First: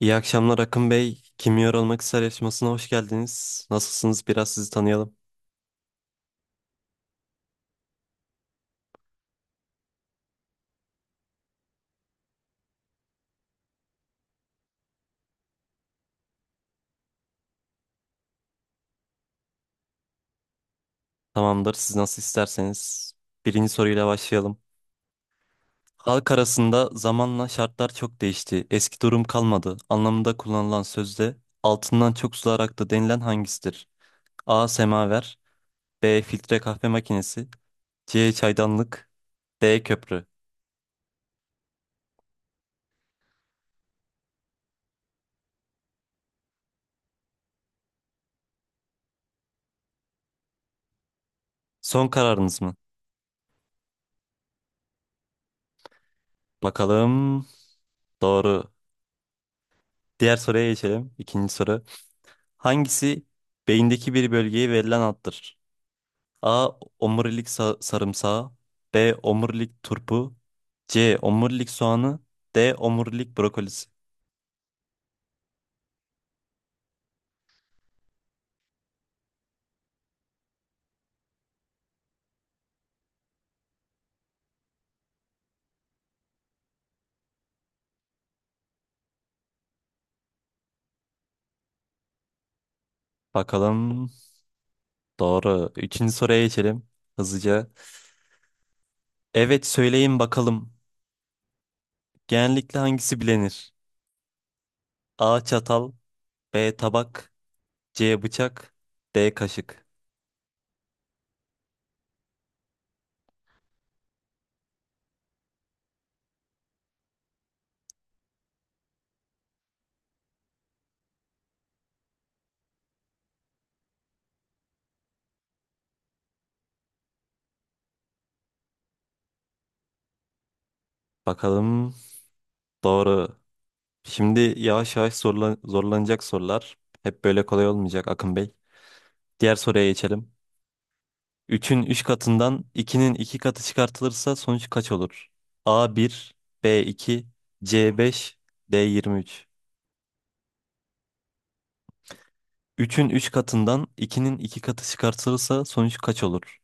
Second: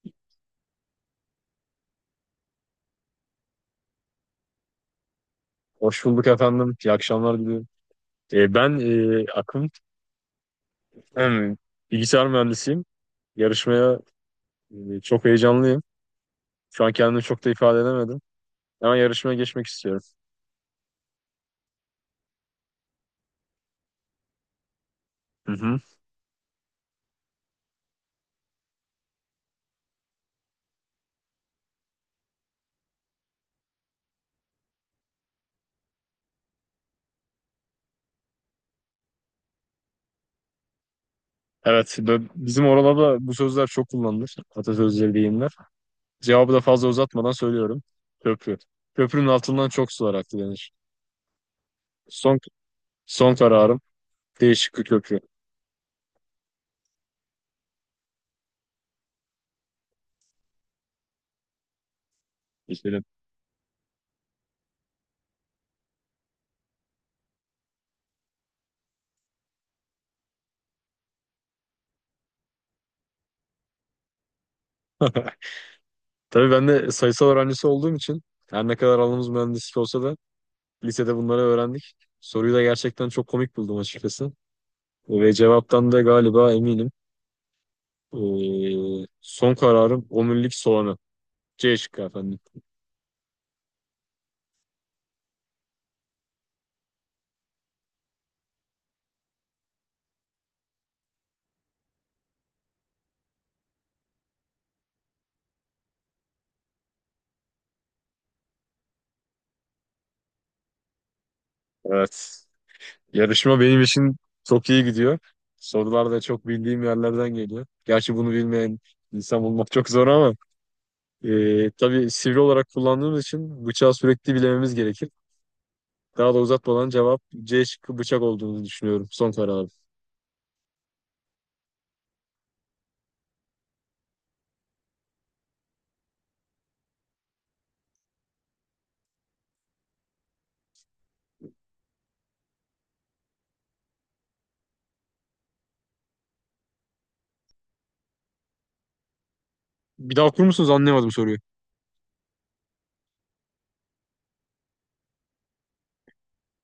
İyi akşamlar Akın Bey. Kim Yer Olmak ister yarışmasına hoş geldiniz. Nasılsınız? Biraz sizi tanıyalım. Hoş bulduk efendim. İyi akşamlar diliyorum. Ben Akın, hem bilgisayar mühendisiyim. Yarışmaya çok heyecanlıyım. Şu an kendimi çok da ifade edemedim. Ama yarışmaya geçmek istiyorum. Tamamdır. Siz nasıl isterseniz. Birinci soruyla başlayalım. Hı hı. Halk arasında zamanla şartlar çok değişti. Eski durum kalmadı. Anlamında kullanılan sözde altından çok sular aktı denilen hangisidir? A. Semaver B. Filtre kahve makinesi C. Çaydanlık D. Köprü. Evet, bizim oralarda bu sözler çok kullanılır. Atasözleri, deyimler. Cevabı da fazla uzatmadan söylüyorum. Köprü. Köprünün altından çok sular aktı denir. Son Son, kararınız mı? son kararım değişik bir köprü. Bakalım. Doğru. Diğer soruya geçelim. İkinci soru. Geçelim. Hangisi beyindeki bir bölgeye verilen addır? A. Omurilik sarımsağı B. Omurilik turpu C. Omurilik soğanı D. Omurilik brokolisi. Tabii ben de sayısal öğrencisi olduğum için her ne kadar alanımız mühendislik olsa da lisede bunları öğrendik. Soruyu da gerçekten çok komik buldum açıkçası. Ve cevaptan da galiba eminim. Son kararım omurilik soğanı. C şıkkı efendim. Bakalım, doğru. Üçüncü soruya geçelim hızlıca. Evet, söyleyin bakalım. Genellikle hangisi bilinir? A. Çatal B. Tabak C. Bıçak D. Kaşık. Evet. Yarışma benim için çok iyi gidiyor. Sorular da çok bildiğim yerlerden geliyor. Gerçi bunu bilmeyen insan bulmak çok zor ama tabii sivri olarak kullandığımız için bıçağı sürekli bilememiz gerekir. Daha da uzatmadan cevap C şıkkı bıçak olduğunu düşünüyorum. Son kararım. Bakalım, doğru. Şimdi yavaş yavaş zorlanacak sorular. Hep böyle kolay olmayacak Akın Bey. Diğer soruya geçelim. Üçün 3 katından ikinin 2 katı çıkartılırsa sonuç kaç olur? A1, B2, C5, D23. Bir daha okur musunuz? Anlayamadım soruyu. Üçün 3 katından ikinin 2 katı çıkartılırsa sonuç kaç olur?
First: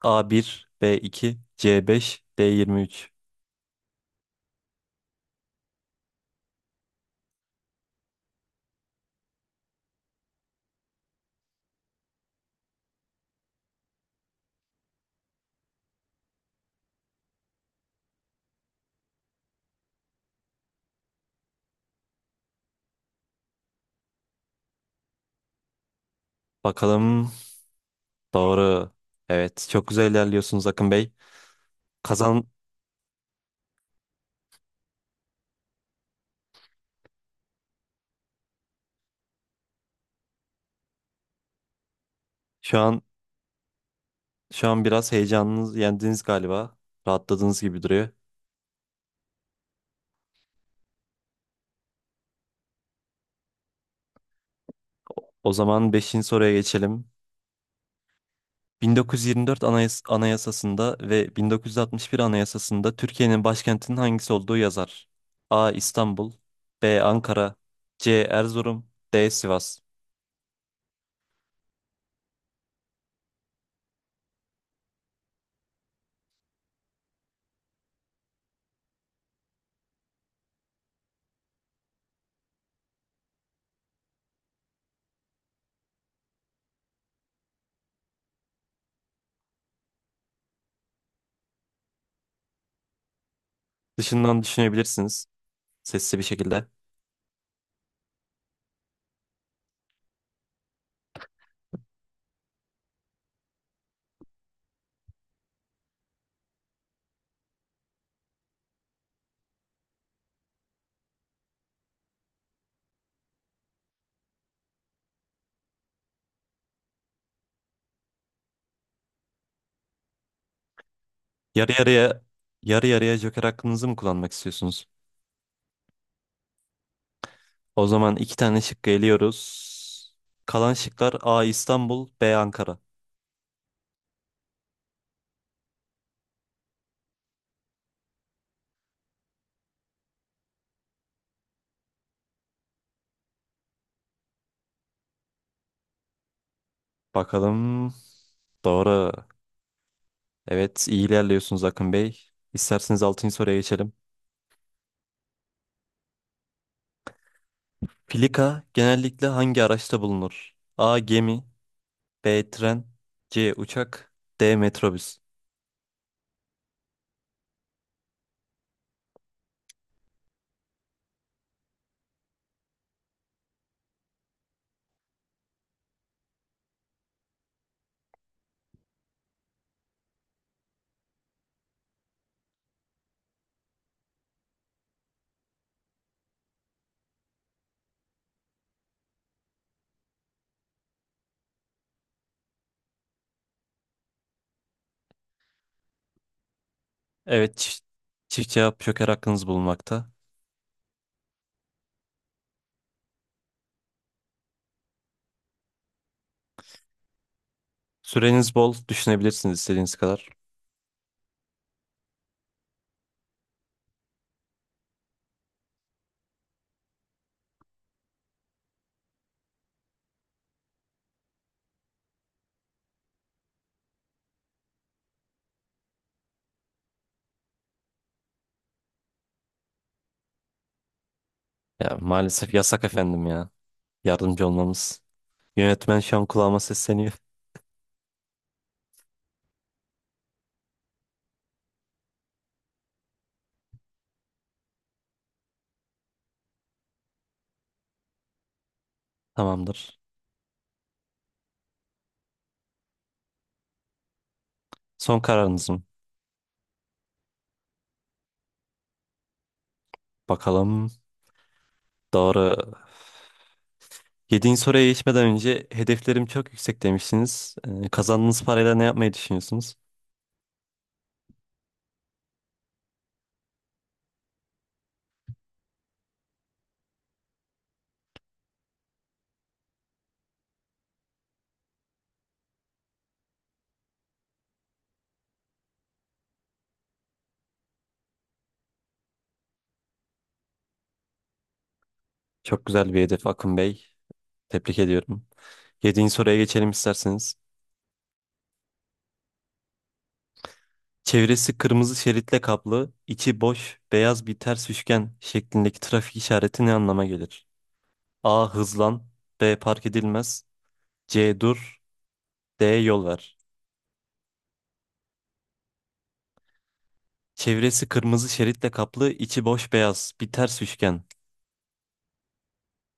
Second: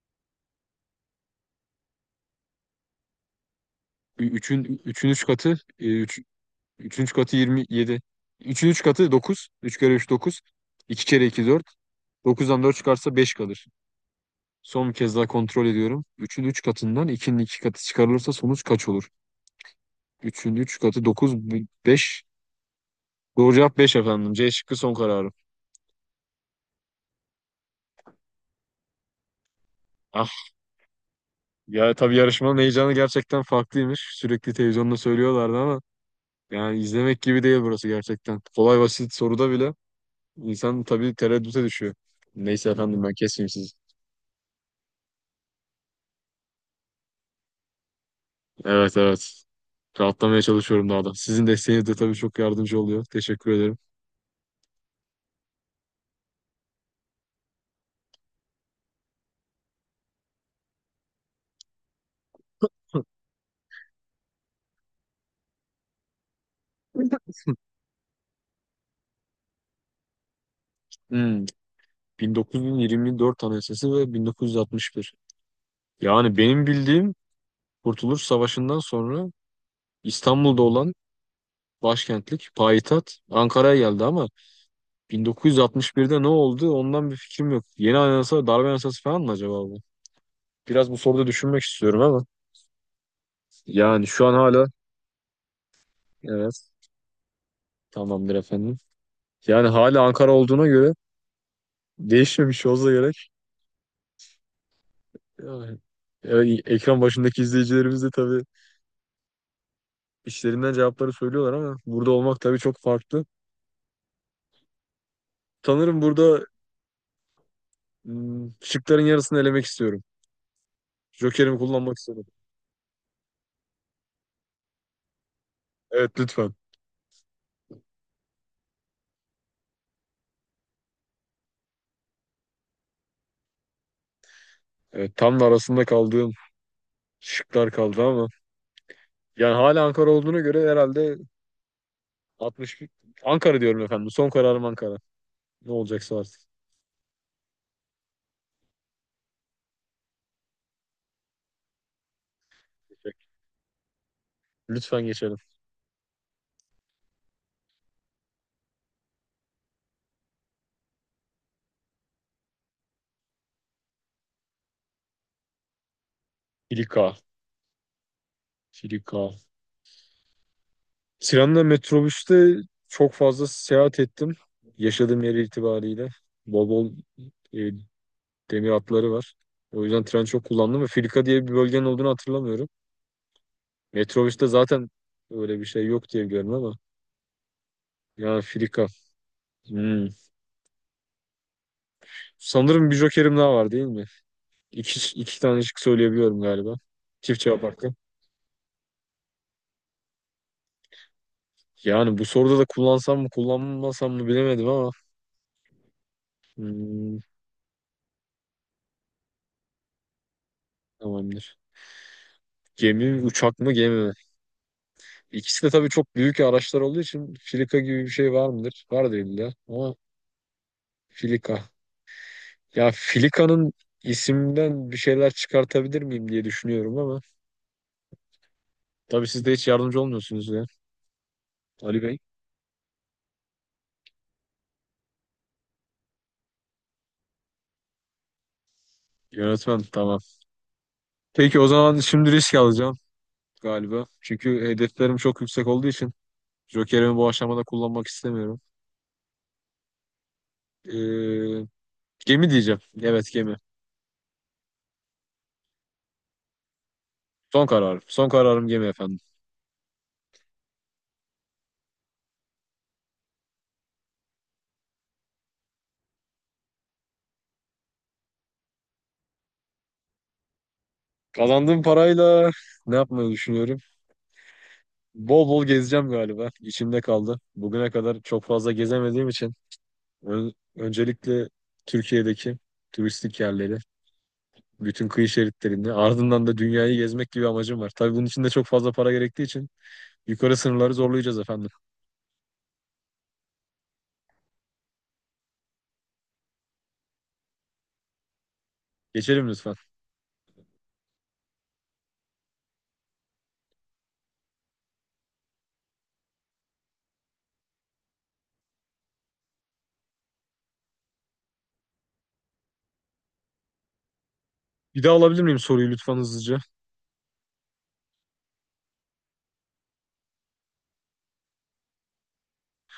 A1, B2, C5, D23. Üçün üç katı, e, üç, üçün üç katı yirmi yedi. Üçün üç katı dokuz, 3 kere 3 dokuz, 2 kere 2 dört, dokuzdan 4 çıkarsa 5 kalır. Son bir kez daha kontrol ediyorum. Üçün 3 katından ikinin 2 katı çıkarılırsa sonuç kaç olur? Üçün 3 katı dokuz, beş. Doğru cevap 5 efendim. C şıkkı son kararım. Bakalım, doğru. Evet, çok güzel Ah ilerliyorsunuz Akın Bey. ya tabii Kazan yarışmanın heyecanı gerçekten farklıymış. Sürekli televizyonda söylüyorlardı ama yani izlemek gibi değil burası gerçekten. Kolay basit soruda bile İnsan tabii tereddüte düşüyor. Neyse şu efendim an ben kesmeyeyim sizi. şu an biraz heyecanınız yendiniz galiba. Rahatladığınız gibi duruyor. Evet, evet. Rahatlamaya çalışıyorum daha da. Sizin desteğiniz de tabii çok yardımcı oluyor. Teşekkür ederim. O zaman beşinci soruya geçelim. 1924 Anayasası'nda ve 1961 Anayasası'nda Türkiye'nin başkentinin hangisi olduğu yazar? A. İstanbul B. Ankara C. Erzurum D. Sivas. Hmm, 1924 Anayasası ve 1961. Yani benim bildiğim Kurtuluş Savaşı'ndan sonra İstanbul'da olan başkentlik, payitaht Ankara'ya geldi ama 1961'de ne oldu ondan bir fikrim yok. Yeni anayasa, darbe anayasası falan mı acaba bu? Biraz bu soruda düşünmek istiyorum ama yani şu an Dışından hala, düşünebilirsiniz, sesli bir şekilde. evet, tamamdır efendim. Yani hala Ankara olduğuna göre değişmemiş olsa gerek. Yani, ekran başındaki izleyicilerimiz de tabii işlerinden cevapları söylüyorlar ama burada olmak tabii çok farklı. Sanırım burada şıkların yarısını elemek istiyorum. Joker'imi Yarı kullanmak yarıya istiyorum. yarı yarıya Joker hakkınızı mı kullanmak istiyorsunuz? Evet lütfen. O zaman iki tane şık geliyoruz. Kalan şıklar A. İstanbul B. Ankara. Evet, tam da arasında kaldığım şıklar kaldı ama yani hala Ankara olduğuna göre herhalde 60, Ankara diyorum efendim. Son kararım Ankara. Ne olacaksa artık. Bakalım, doğru. Evet, iyi ilerliyorsunuz Akın Bey. İsterseniz 6. soruya geçelim. Lütfen geçelim. Filika genellikle hangi araçta bulunur? A. Gemi B. Tren C. Uçak D. Metrobüs. Filika. Filika. Trenle metrobüste çok fazla seyahat ettim. Yaşadığım yer itibariyle. Bol bol e, demir hatları var. O yüzden tren çok kullandım ve Filika diye bir bölgenin olduğunu hatırlamıyorum. Metrobüste zaten öyle bir şey yok diye biliyorum ama, yani Filika. Hmm. Sanırım bir jokerim daha var değil mi? İki tane şık söyleyebiliyorum galiba. Çift Evet, cevap çift, hakkı. çift cevap joker hakkınız bulunmakta. Yani bu soruda da kullansam mı kullanmasam mı bilemedim ama. Hmm, Süreniz bol, düşünebilirsiniz istediğiniz kadar. Tamamdır. Gemi mi, uçak mı, gemi mi? İkisi de tabii çok büyük araçlar olduğu için filika gibi bir şey var mıdır? Var değil illa ama filika. Ya filikanın isimden bir şeyler çıkartabilir miyim diye düşünüyorum ama tabii siz de hiç yardımcı olmuyorsunuz ya. Ya, Ali Bey. maalesef yasak efendim ya. Yardımcı olmamız. Yönetmen şu an kulağıma sesleniyor. Yönetmen tamam. Peki o zaman şimdi risk alacağım galiba. Çünkü hedeflerim çok yüksek olduğu için Joker'imi bu aşamada kullanmak istemiyorum. Tamamdır. Ee, Gemi diyeceğim. Evet, gemi. Son kararınız mı? Son kararım. Son kararım gemi efendim. Bakalım. Doğru. Yediğin soruya geçmeden önce hedeflerim çok yüksek demişsiniz. Kazandığınız parayla ne yapmayı düşünüyorsunuz? Kazandığım parayla ne yapmayı düşünüyorum? Bol bol gezeceğim galiba. İçimde kaldı. Bugüne kadar çok fazla gezemediğim için öncelikle Türkiye'deki turistik yerleri, bütün kıyı şeritlerini, ardından da dünyayı gezmek gibi amacım var. Tabii bunun için de çok fazla para gerektiği için yukarı sınırları zorlayacağız efendim. Çok güzel bir hedef Akın Bey. Tebrik ediyorum. Yediğin soruya geçelim isterseniz. Geçelim lütfen. Çevresi kırmızı şeritle kaplı, içi boş, beyaz bir ters üçgen şeklindeki trafik işareti ne anlama gelir? A. Hızlan B. Park edilmez C. Dur D. Yol ver. Bir daha alabilir miyim soruyu lütfen hızlıca? Çevresi kırmızı şeritle kaplı, içi boş beyaz, bir ters üçgen.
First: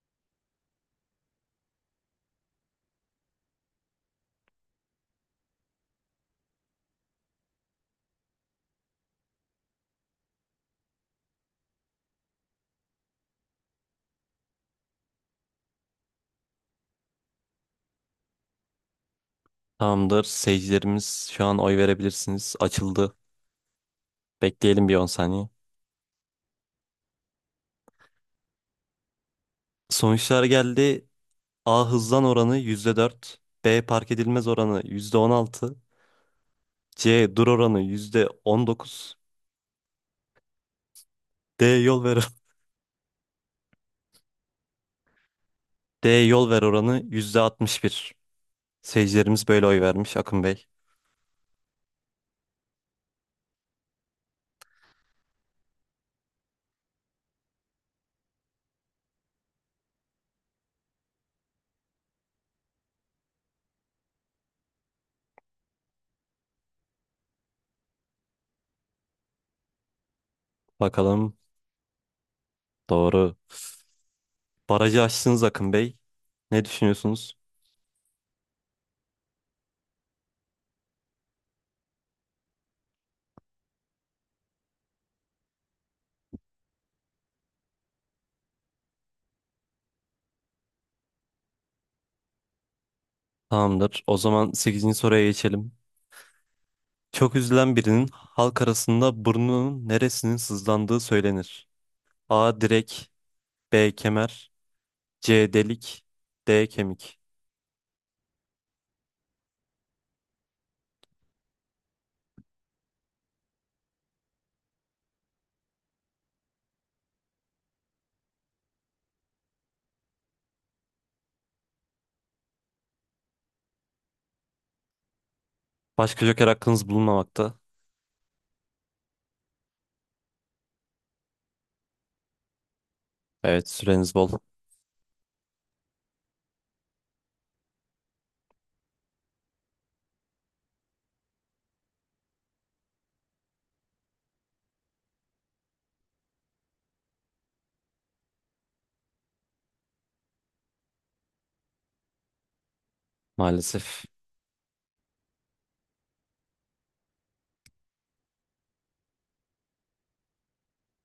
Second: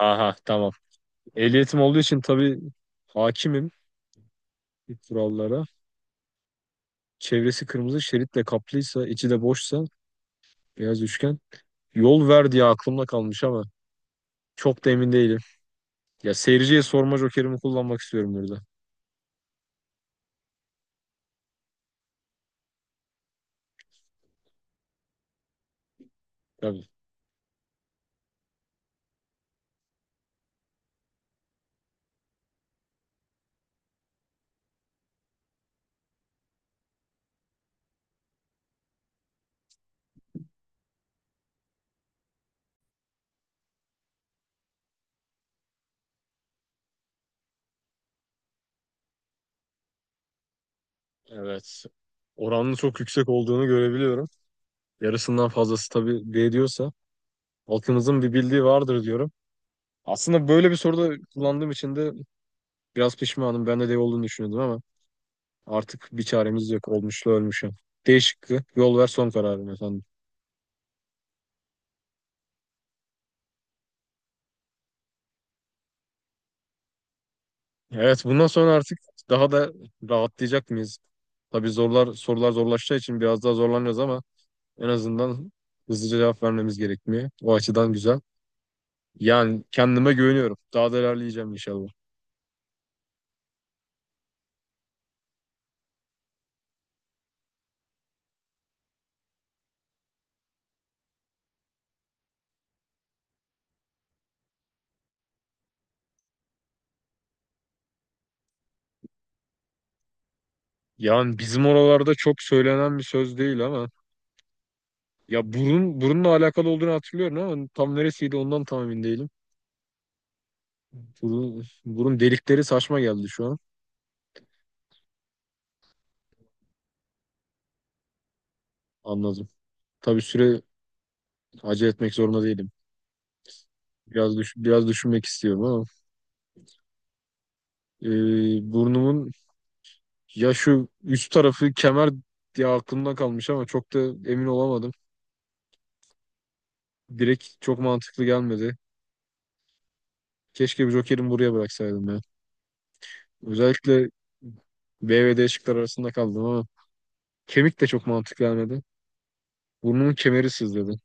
Aha tamam. Ehliyetim olduğu için tabii hakimim kurallara. Çevresi kırmızı şeritle kaplıysa, içi de boşsa, beyaz üçgen. Yol ver diye aklımda kalmış ama çok da emin değilim. Ya seyirciye sorma jokerimi kullanmak istiyorum burada. Tamamdır. Seyircilerimiz şu an oy verebilirsiniz. Açıldı. Bekleyelim bir 10 saniye. Tabii. Sonuçlar geldi. A hızlan oranı %4. B park edilmez oranı %16, C dur oranı %19. D yol ver D yol ver oranı %61. Seyircilerimiz böyle oy vermiş Akın Bey. Evet. Oranın çok yüksek olduğunu görebiliyorum. Yarısından fazlası tabii D diyorsa halkımızın bir bildiği vardır diyorum. Aslında böyle bir soruda kullandığım için de biraz pişmanım. Ben de D olduğunu düşünüyordum ama artık bir çaremiz yok. Olmuşla ölmüşüm. D şıkkı. Yol ver son kararım efendim. Bakalım, doğru. Barajı aştınız Akın Bey. Ne düşünüyorsunuz? Evet, bundan sonra artık daha da rahatlayacak mıyız? Tabii zorlar sorular zorlaşacağı için biraz daha zorlanacağız ama en azından hızlıca cevap vermemiz gerekmiyor. O açıdan güzel. Yani kendime güveniyorum. Daha da ilerleyeceğim inşallah. Tamamdır. O zaman sekizinci soruya geçelim. Çok üzülen birinin halk arasında burnunun neresinin sızlandığı söylenir. A. Direk B. Kemer C. Delik D. Kemik. Yani bizim oralarda çok söylenen bir söz değil ama ya burun burunla alakalı olduğunu hatırlıyorum ama tam neresiydi ondan tam emin değilim. Burun, burun delikleri saçma geldi şu an. Başka joker hakkınız bulunmamakta. Anladım. Tabii süre, acele etmek zorunda değilim. Evet, süreniz bol. Biraz düşünmek istiyorum ama e, burnumun, ya şu üst tarafı kemer diye aklımda kalmış ama çok da emin olamadım. Direkt çok mantıklı gelmedi. Keşke bir Joker'imi buraya bıraksaydım ya. Maalesef. Özellikle B ve D şıklar arasında kaldım ama kemik de çok mantıklı gelmedi. Burnumun kemeri sızladı.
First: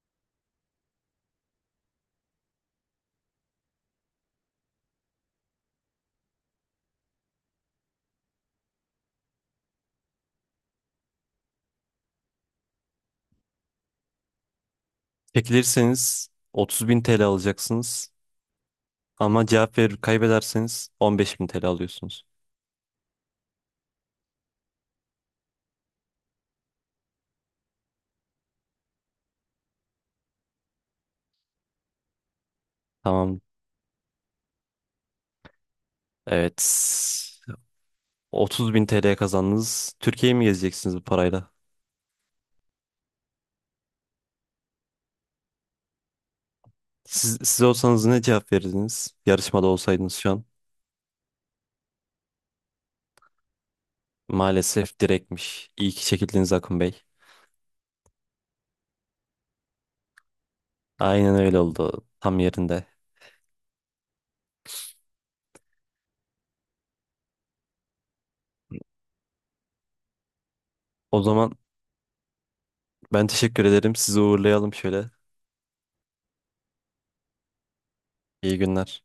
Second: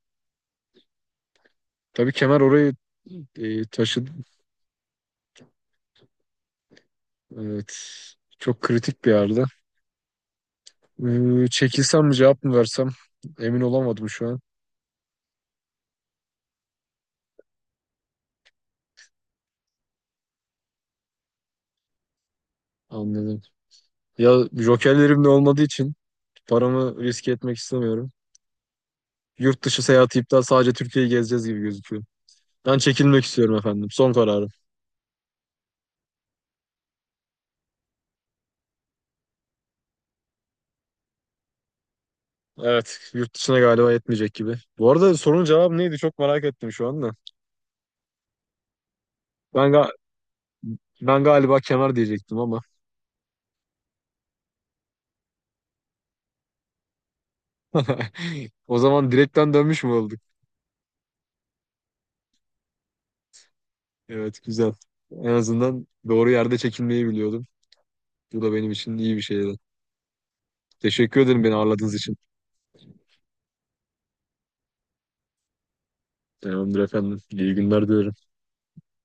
Tabii kemer orayı taşıdı. Evet. Çok kritik bir yerde. Çekilsem mi cevap mı versem emin olamadım şu an. Çekilirseniz 30.000 TL alacaksınız. Ama cevap verir kaybederseniz 15.000 TL alıyorsunuz. Anladım. Ya jokerlerim de olmadığı için paramı riske etmek istemiyorum. Yurt dışı seyahati iptal, sadece Türkiye'yi gezeceğiz gibi gözüküyor. Ben çekilmek Tamam. istiyorum efendim. Son kararım. Evet. 30.000 TL kazandınız. Türkiye'yi mi gezeceksiniz bu parayla? Evet, yurt dışına galiba yetmeyecek gibi. Bu arada sorunun cevabı neydi? Çok merak ettim şu anda. Siz olsanız ne cevap verirdiniz? Yarışmada Ben ga- olsaydınız şu an. Ben galiba kemer diyecektim ama. Maalesef direktmiş. İyi ki çekildiniz Akın Bey. O zaman direkten dönmüş mü olduk? Aynen öyle oldu. Tam yerinde. Evet, güzel. En azından doğru yerde çekilmeyi biliyordum. Bu da benim için iyi bir şeydi. Teşekkür O ederim beni zaman ağırladığınız için. ben teşekkür ederim. Sizi uğurlayalım şöyle. Tamamdır efendim. İyi günler diliyorum. İyi günler.